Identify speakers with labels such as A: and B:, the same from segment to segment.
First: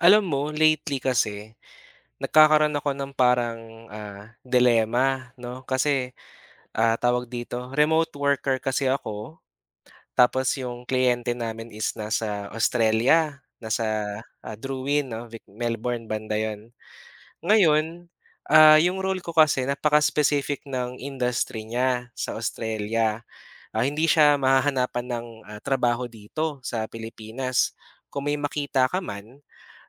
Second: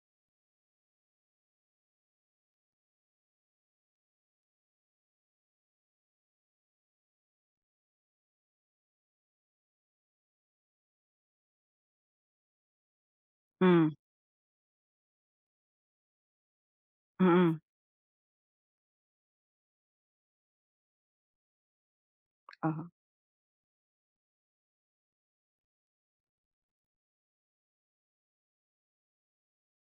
A: Alam mo lately kasi, nagkakaroon ako ng parang ah, dilema 'no, kasi, ah, tawag dito, remote worker kasi ako, tapos yung kliyente namin is nasa Australia nasa
B: Hmm.
A: Drouin 'no, Melbourne banda 'yon.
B: Mm.
A: Ngayon, ah, yung role ko kasi napaka-spesific ng industry niya, sa
B: Ah.
A: Australia, ah, hindi siya mahahanapan ng ah, trabaho dito sa Pilipinas. Kung may makita ka man,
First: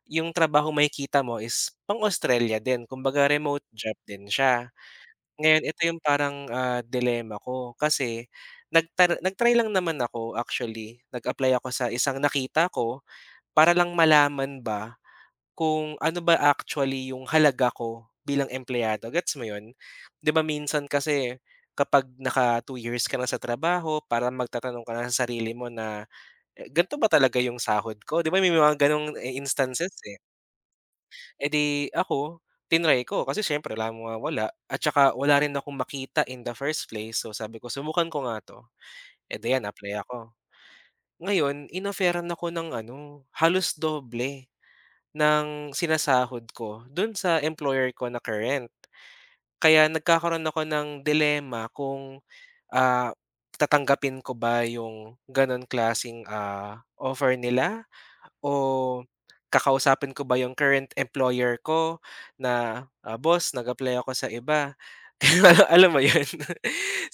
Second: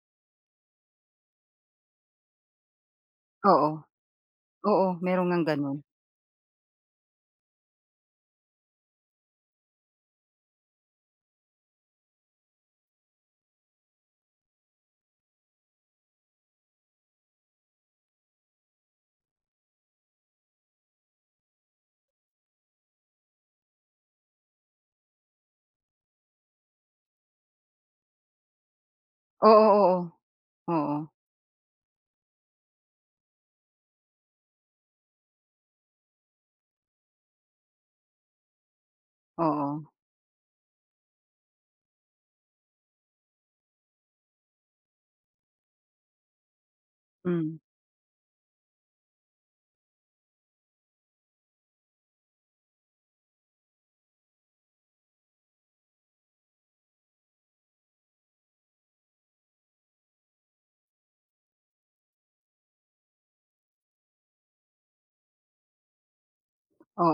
A: yung trabaho makikita mo is pang-Australia din, kumbaga remote
B: Oo.
A: job din siya.
B: Oo, meron ngang
A: Ngayon
B: gano'n.
A: ito yung parang ah, dilema ko kasi, nag nag-try lang naman ako actually, nag-apply ako sa isang nakita ko para lang malaman ba, kung ano ba actually yung halaga ko bilang empleyado, gets mo 'yon? Di ba minsan kasi, kapag naka 2 years ka na sa trabaho, parang magtatanong ka na sa sarili mo na eh, ganito ba talaga yung sahod ko? Di ba may mga gano'ng e
B: Oo,
A: instances,
B: oo.
A: eh.
B: Oo.
A: Eh, di ako, tinry ko kasi siyempre wala naman mawawala at saka wala rin akong makita in the first place, so sabi ko, "Subukan ko nga 'to," Eh, di 'yan
B: Oo.
A: apply ako. Ngayon in-offeran ako ng ano, halos doble, ng sinasahod ko do'n sa
B: Mm.
A: employer ko na current. Kaya nagkakaroon ako ng dilema kung ah, tatanggapin ko ba yung ganong klaseng ah, offer nila? O kakausapin ko ba 'yong current employer ko na, "Boss nag-apply ako sa iba." Alam mo yon?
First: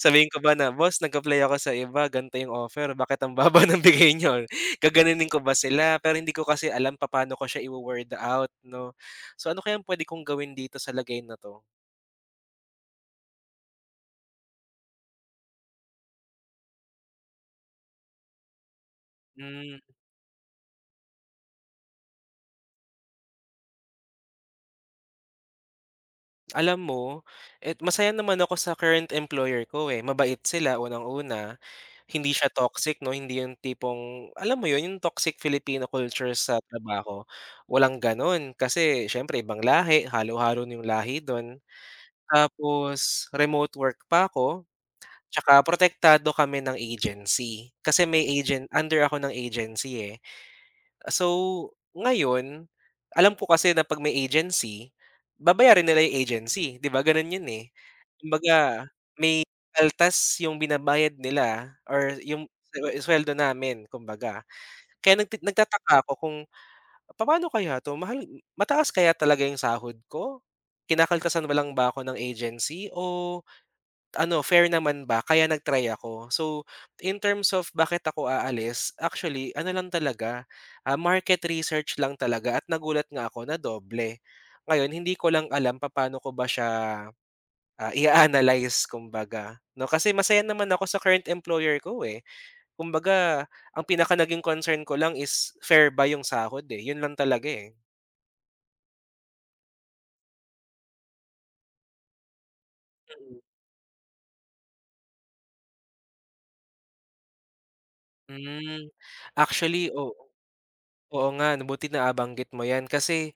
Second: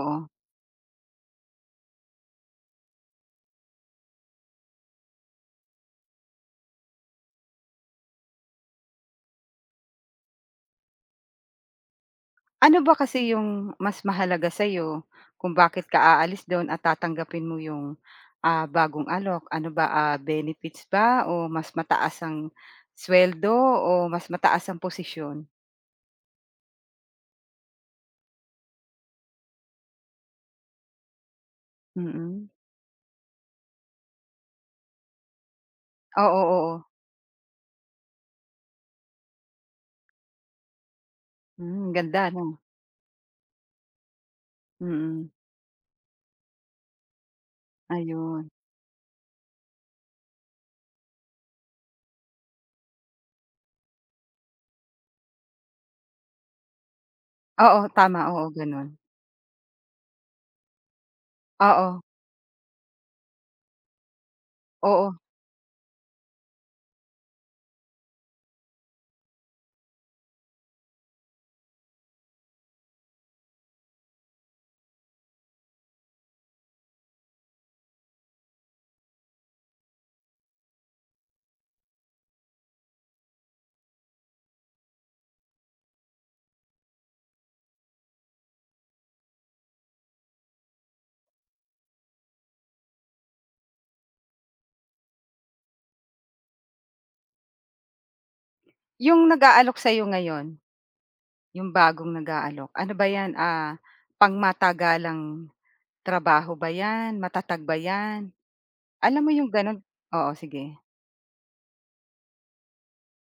A: Sabihin ko ba na, "Boss nag-apply ako sa iba ganito yung offer bakit ang baba nang bigay niyo?" Gaganonin ko ba sila pero hindi ko kasi alam papaano ko siya i-wo-word out 'no? So, ano kayang puwede kong gawin dito sa lagay na 'to?
B: Ano ba kasi 'yong mas mahalaga sa'yo, kung bakit ka aalis do'n at tatanggapin mo 'yong, ah, bagong alok? Ano
A: Hmm.
B: ba, ah, benefits ba o mas mataas ang suweldo o mas mataas ang posisyon?
A: Alam mo at masaya naman ako sa current employer ko, eh. Mabait sila unang-una, hindi
B: Mm.
A: siya toxic 'no, hindi yung tipong alam mo yun yung toxic Filipino culture
B: Oo,
A: sa
B: oo.
A: trabaho, walang gano'n, kasi siyempre ibang lahi, halo-halo yung lahi dun.
B: Hmm, ganda 'no.
A: Tapos remote work pa ko
B: Mm.
A: tsaka protektado kami ng agency. Kasi may
B: Ayun.
A: agent under ako ng agency, eh. So ngayon, alam ko kasi na 'pag may agency, babayarin nila yung agency, 'di ba, ganun yun, eh.
B: Oo, tama. Oo,
A: Kumbaga
B: ganun.
A: may kaltas yung binabayad nila
B: Oo.
A: or yung su suweldo namin, kumbaga.
B: Oo.
A: Kaya nag nagtataka ako kung papaano kaya 'to, mahal mataas kaya talaga yung sahod ko? Kinakaltasan ba lang ba ako ng agency o ano, fair naman ba kaya nag-try ako. So, in terms of bakit ako aalis, actually ano lang talaga, ah, market research lang talaga at nagulat nga ako na doble. Ngayon, hindi ko lang alam papaano ko ba siya, ah, ia-analyze, kumbaga 'no. Kasi masaya naman ako sa current employer ko, eh. Kumbaga, ang pinaka naging concern ko lang is fair ba 'yong sahod, eh. 'Yon lang talaga, eh.
B: Yung nag-aalok sa'yo ngayon. 'Yong bagong nag-aalok, ano ba 'yan,
A: Mm.
B: ah, pangmatagalang trabaho ba 'yan, matatag ba 'yan,
A: Hmm,
B: alam mo 'yong gano'n
A: actually, oo.
B: oo, sige.
A: Oo nga buti nabanggit mo 'yan kasi,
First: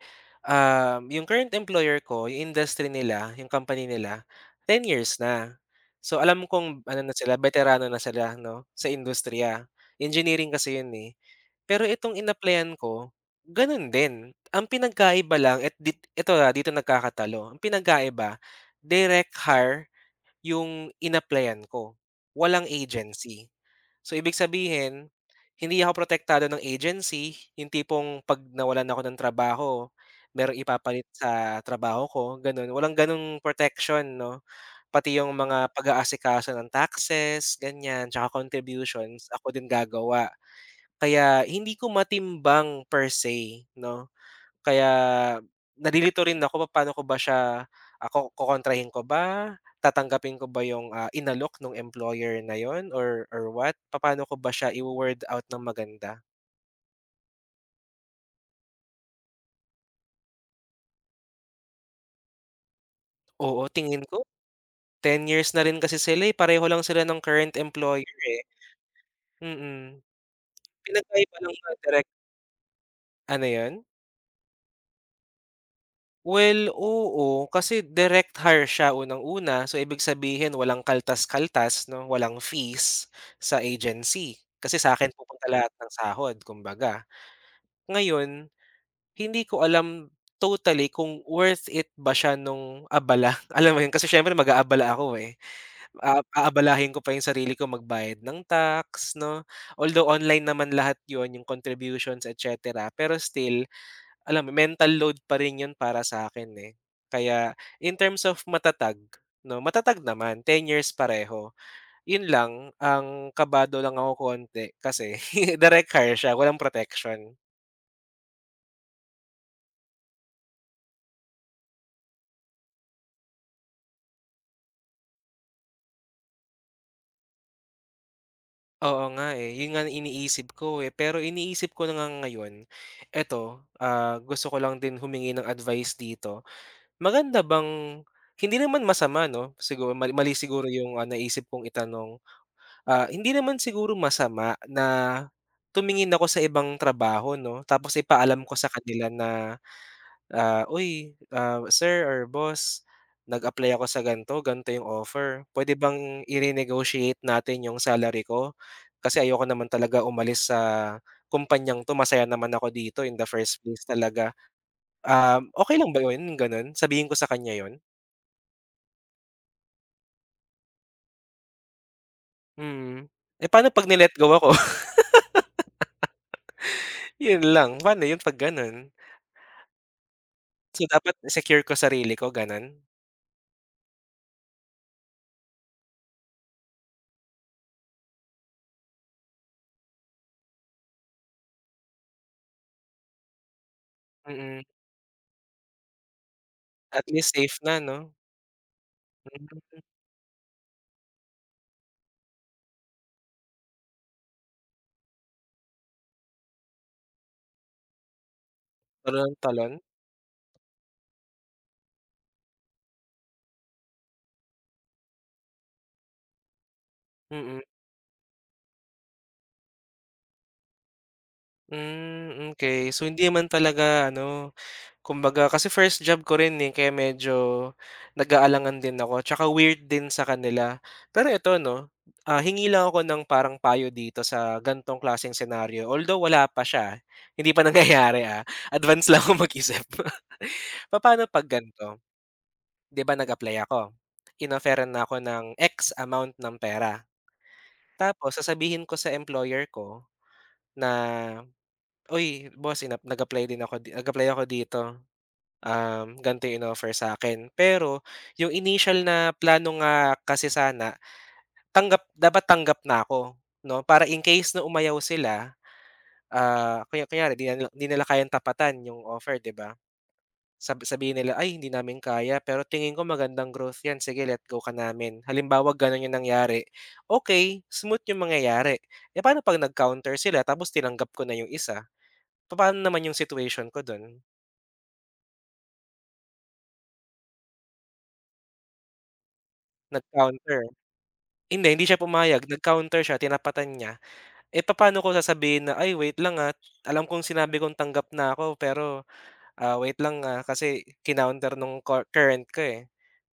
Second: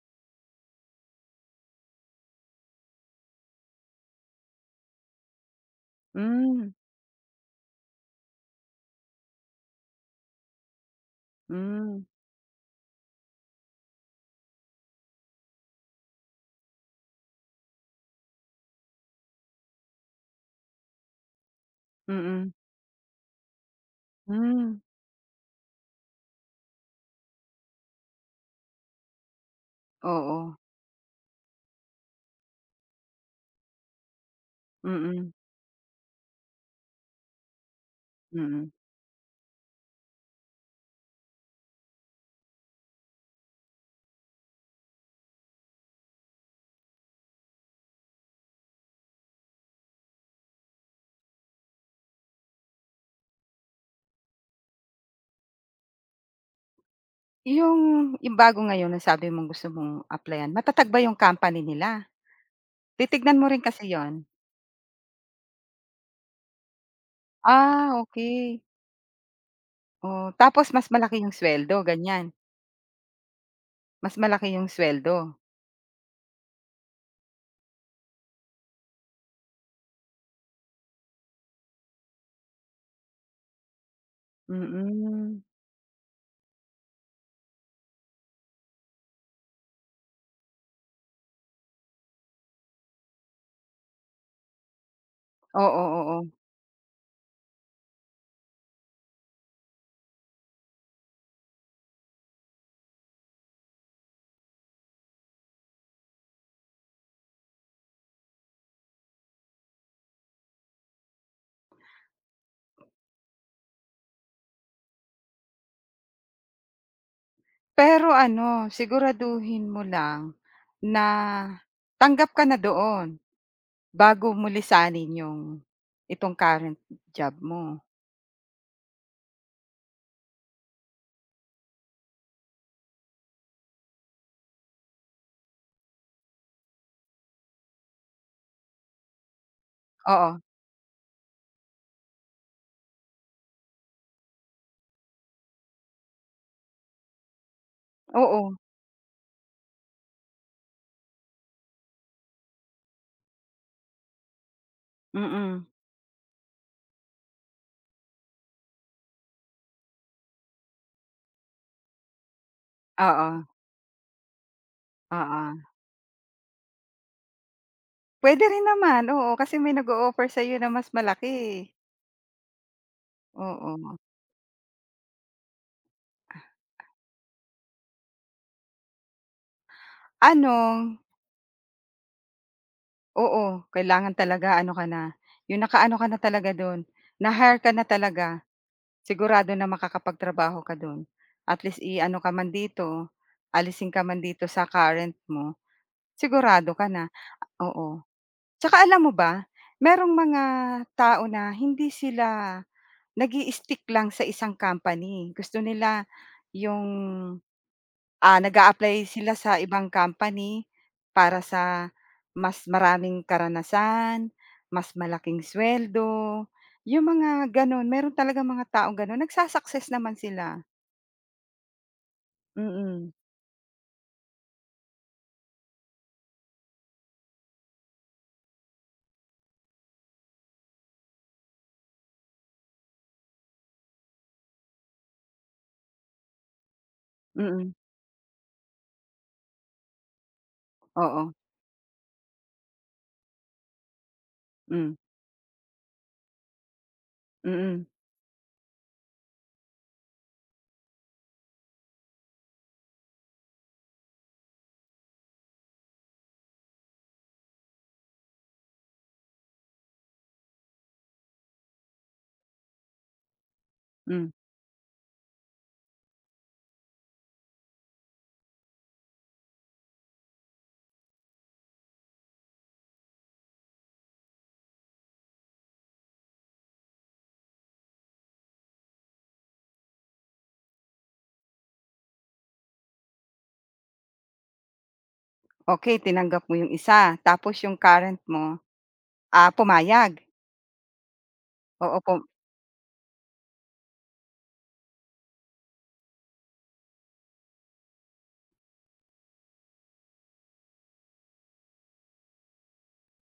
A: ah, 'yong current employer ko 'yong industry nila, 'yong company nila 10 years na. So alam
B: Hmm.
A: kong ano na sila beterano na sila 'no, sa industriya. Engineering kasi 'yon eh. Pero
B: Hmm.
A: itong inapplyan ko gano'n din, ang pinagkaiba lang eto et dit eto, ah, dito nagkakatalo, ang pinagkaiba direct hire, 'yong inapplyan ko,
B: Mm.
A: walang agency. So ibig
B: Hmm.
A: sabihin, hindi ako protektado ng agency, yung tipong pag nawalan ako ng trabaho
B: Oo.
A: merong ipapalit sa trabaho ko ganun, walang ganung protection 'no. Pati yung
B: Mm.
A: mga pag-aasikaso ng taxes ganyan, tsaka
B: Mm.
A: contributions ako din gagawa. Kaya hindi ko matimbang per say 'no, kaya nalilito rin ako papaano ko ba siya ako kokontrahin ko ba, tatanggapin ko ba yung, ah, inalok nung employer na yun or or what, papaano ko ba siya i-wo-word out ng maganda?
B: 'Yung yung bago ngayon ang sabi mong gusto mong apply-an matatag ba 'yong company nila? Titignan mo
A: Oo
B: rin kasi
A: tingin
B: yun.
A: ko, 10 years na rin kasi sila eh, pareho lang sila ng current
B: Ah,
A: employer eh.
B: okey.
A: Mm.
B: O, tapos mas malaki
A: Pinagkaiba
B: 'yong
A: ng mga
B: sweldo,
A: direk
B: ganyan?
A: Ano yun?
B: Mas malaki yung sweldo?
A: Well, oo, kasi direct hire siya unang-una, so ibig sabihin walang kaltas-kaltas 'no walang fees, sa agency, kasi sa akin
B: Mm.
A: pupunta lahat ng sahod kumbaga. Ngayon, hindi ko alam totally kung worth it ba siya nung abala alam mo yun kasi siyempre mag-aabala ako eh.
B: Oo,
A: Ah,
B: oo.
A: aabalahin ko pa yung sarili ko magbayad ng tax, 'no? Although online naman lahat yun yung contributions etcetera, pero still, alam mental load pa rin yun para sa'kin eh, kaya in terms of matatag, 'no matatag naman 10 years pareho, yun lang, ang kabado lang ako konti kasi direct hire siya walang proteksyon.
B: Pero ano, siguraduhin mo lang, na, tanggap ka na doon, bago mo lisanin 'yong, itong current job mo.
A: Oo, nga eh, yun nga ang iniisip ko pero iniisip ko na nga ngayon eto ah, gusto ko lang din humingi ng advice dito. Maganda bang hindi naman masama no sigur mali mali
B: Oo.
A: siguro yung naisip kong itanong. Ah, hindi naman siguro masama na, tumingin ako sa ibang trabaho 'no tapos ipaalam
B: Oo.
A: ko sa kanila na, ah, uy sir or boss, nag-apply ako sa ganito ganito 'yong offer
B: Mm.
A: puwede bang i-renegotiate natin 'yong salary ko kasi ayoko naman talaga umalis sa kumpanyang 'to masaya naman ako dito in the
B: Oo.
A: first place talaga. Um,
B: Oo.
A: okey lang ba 'yon yung gano'n sabihin ko sa kanya 'yon?
B: Puwede rin naman oo, kasi may nag-o-offer sa'yo na mas malaki eh.
A: Mm, eh pa'no 'pag
B: Oo.
A: ni-let go ako. Yun lang pa'no yun 'pag ganun. So
B: Ano.
A: dapat secure ko sarili ko, ganun.
B: Oo, kailangan talaga ano ka na 'yong nakaano ka na talaga do'n na-hire ka na talaga sigurado na makakapagtrabaho ka do'n at least iano ka man dito alisin ka man dito
A: Mm.
B: sa current mo sigurado ka
A: At
B: na
A: least safe na
B: oo,
A: ano.
B: saka alam mo ba
A: Hmm.
B: mayroong mga tao na hindi sila nag-i-stick lang sa isang company gusto nila 'yong ah nag-a-apply
A: Ano
B: sila
A: ng
B: sa
A: talon.
B: ibang company para sa mas maraming karanasan mas malaking suweldo 'yong mga
A: Mm.
B: gano'n meron talagang mga taong gano'n nagsu-success naman sila.
A: Hmm, okey so,
B: Mm.
A: hindi man talaga ano kumbaga kasi first job ko rin kaya medyo nag-aalangan din ako at weird din sa kanila pero eto 'no hingi lang ako ng parang payo dito sa gantong klaseng senaryo although wala pa siya hindi pa
B: Mm.
A: nangyayari ah, advance lang ako mag-isip. Papa'no
B: Oo.
A: pag gan'to. 'Di ba nag-apply ako, inofferan
B: Mhm.
A: na ako ng x amount ng pera.
B: Mm.
A: Tapos sasabihin ko sa employer ko na uy, boss inap nag-apply din ako nag-apply ako dito. Um, gan'to eh 'no in-offer sa'kin pero 'yong initial na plano nga kasi sana tanggap dapat tanggap na ako 'no para in
B: Mm.
A: case na umayaw sila, ah, kaya kunyari 'di 'di nila kayang tapatan 'yong offer 'di ba. Sab sabihin nila ay hindi namin kaya pero tingin ko magandang growth 'yan sige let go ka namin halimbaw ganun yung nangyari okey smooth yung mangyayari eh, paano 'pag nag-counter sila tapos tinanggap ko na yung isa, papaano naman yung situation ko dun.
B: Okey tinanggap mo yung isa tapos yung current mo, ah, pumayag?
A: Nag-counter. Hindi, hindi
B: Oo
A: siya
B: kung
A: pumayag nag-counter siya tinapatan niya, eh, papaano ko sasabihin na, "Ay wait lang ah, alam kong sinabi kong tanggap na ako pero, ah, wait lang ah, kasi, kinounter ng cur current ko eh."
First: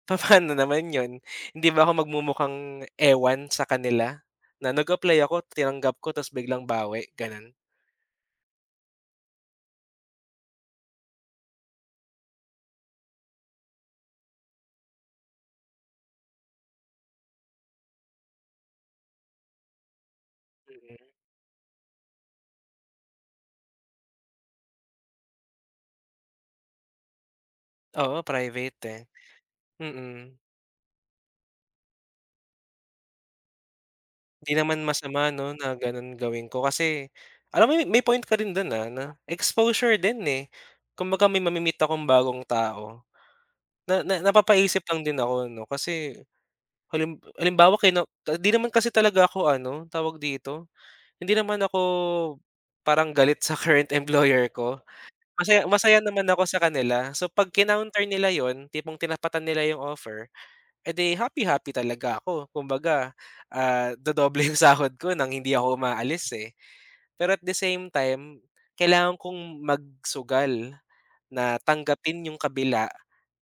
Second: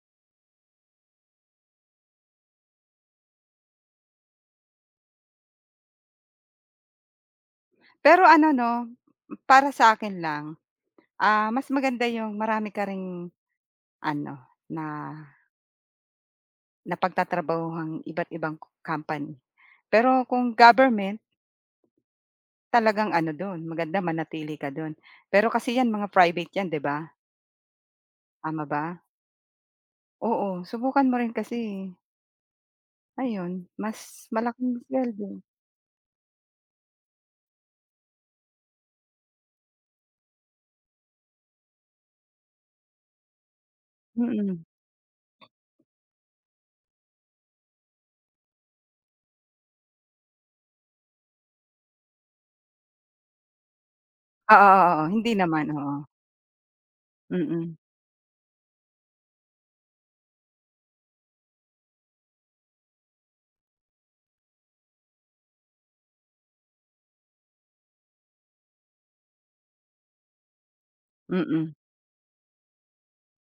A: Papaano naman 'yon hindi ba ako mag-mumukhang ewan sa kanila? Na nag-apply ako tinanggap ko tapos biglang bawi, gano'n?
B: Pero ano 'no, para sa'kin lang, ah, mas maganda yung marami ka ring, ano, na napagtatrabahuhang iba't ibang co company, pero kung
A: Mm.
B: government talagang ano do'n maganda manatili ka do'n, pero kasi 'yan mga private 'yan, 'di ba?
A: Oo,
B: Tama
A: private
B: ba?
A: eh. Mm.
B: Oo, subukan mo rin kasi eh. Ayun mas
A: 'Di
B: malaking
A: naman masama
B: sweldo.
A: 'no na ganun gawin ko kasi, alam mo may point ka rin do'n, ah, 'no exposure din eh, kumbaga may ma-me-meet akong bagong tao. Na na
B: Mm.
A: napapaisip lang din ako ano kasi, halim halimbawa kino ah, 'di naman kasi talaga ako ano, tawag dito? Hindi naman ako parang galit sa current employer
B: Oo,
A: ko,
B: oo, oo hindi
A: masaya
B: naman,
A: masaya
B: oo.
A: naman ako sa kanila. So 'pag
B: Mm.
A: kinounter nila 'yon, tipong tinapatan nila 'yong offer, edi happy-happy talaga ako kumbaga, ah, dodoble 'yong sahod ko ng hindi ako umaalis eh. Pero at the same time, kailangan kong magsugal, na
B: Mm.
A: tanggapin 'yong kabila,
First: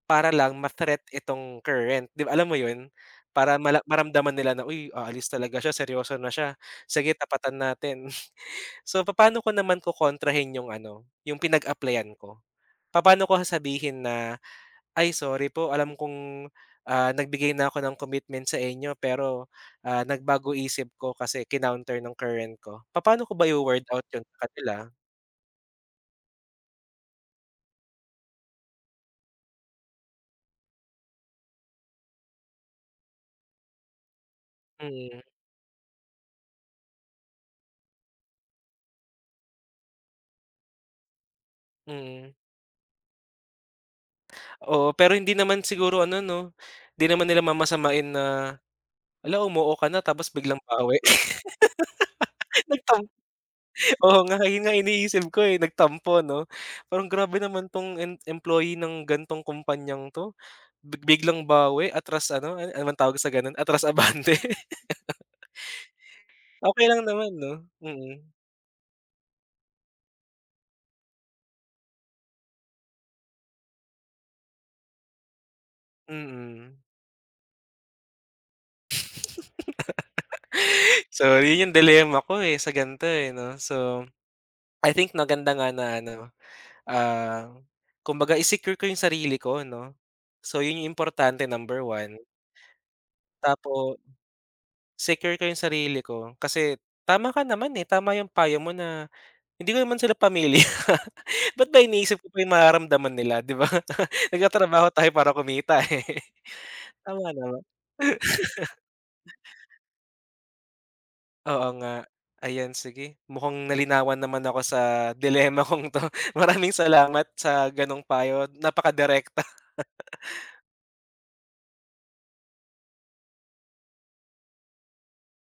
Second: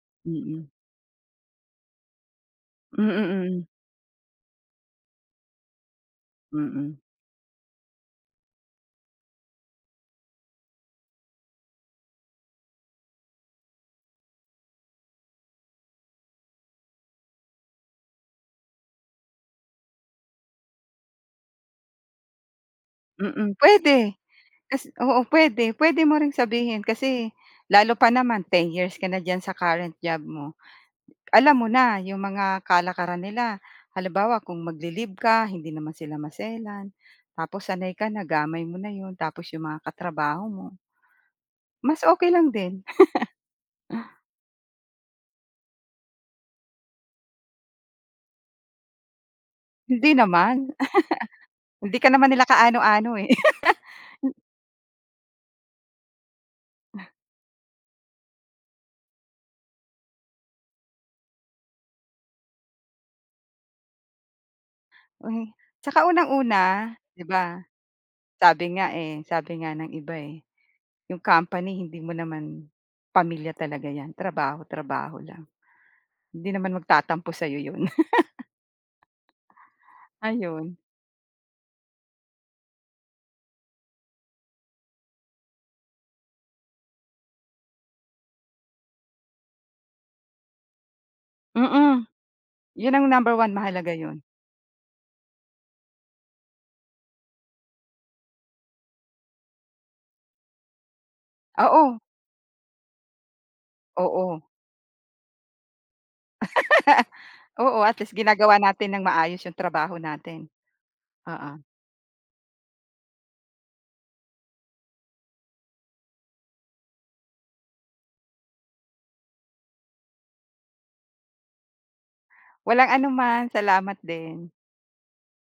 A: para lang
B: Mm.
A: ma-threat itong current 'di ba alam mo 'yon?
B: Mm,
A: Para
B: mm.
A: mala maramdaman nila na, "U,y aalis talaga siya seryoso na siya,
B: Mm.
A: sige tapatan natin." So papaano ko naman kokontrahin 'yong ano, 'yong pinag-apply-an ko? Papaano ko sasabihin na, "Ay sorry po, alam kong ah, nag-bigay na ako ng commitment sa inyo pero, ah, nag-bago isip ko kasi kinounter ng current ko" Papaano ko ba
B: Mm,
A: iwo-word out
B: pwede.
A: yun sa kanila?
B: Kasi oo puwede puwede mo ring sabihin kasi, lalo pa naman 10 years ka na diyan sa current job mo. Alam mo na 'yong mga kalakaran nila, halimbawa kung mag-li-leave
A: Mm.
B: ka hindi naman sila maselan, tapos sanay ka na gamay mo na 'yon tapos 'yong mga katrabaho mo. Mas okey
A: Mm.
B: lang din.
A: Oo, pero hindi naman siguro ano 'no? Hindi naman nila mamasamain na, "Hala umoo ka na
B: Hindi
A: tapos biglang
B: naman.
A: bawi?"
B: Hindi ka naman nila
A: Nag-tam
B: kaano-ano eh.
A: oo
B: M
A: nga yun nga iniisip ko eh, nag-tampo 'no? Parang grabe naman 'tong em employee ng ganong kumpanyang 'to, big biglang bawi, atras ano, an ano bang tawag sa gano'n atras abante.
B: Tsaka
A: Okey
B: unang-una,
A: lang
B: 'di
A: naman 'no?
B: ba,
A: Mm.
B: sabi nga eh, sabi nga ng iba eh. 'Yong company hindi mo naman, pamilya talaga 'yan, trabaho, trabaho lang. Hindi
A: Mm.
B: naman mag-tatampo sa'yo 'yon. Ayun.
A: So yun yung dilemma ko eh, sa gan'to eh, 'no so, I think maganda nga na ano, ah, kumbaga i-secure ko yung sarili ko 'no? So yun yung importante number
B: Mm.
A: 1.
B: 'Yon ang number 1
A: Tapo
B: mahalaga yun.
A: Secure ko yung sarili ko, kasi, tama ka naman eh, tama yung payo mo na, hindi ko naman sila pamilya ba't ba
B: Oo.
A: iniisip ko pa yung mararamdaman nila, di ba,
B: Oo.
A: nag-tatrabaho tayo para kumita eh. Tama, 'no?
B: Oo at least ginagawa natin nang maayos yung trabaho natin. Oo.
A: Oo nga, ayan sige mukhang nalinawan naman ako sa dilemma kong to, maraming salamat sa ganong payo napaka-direkta.
B: Walang anuman, salamat din.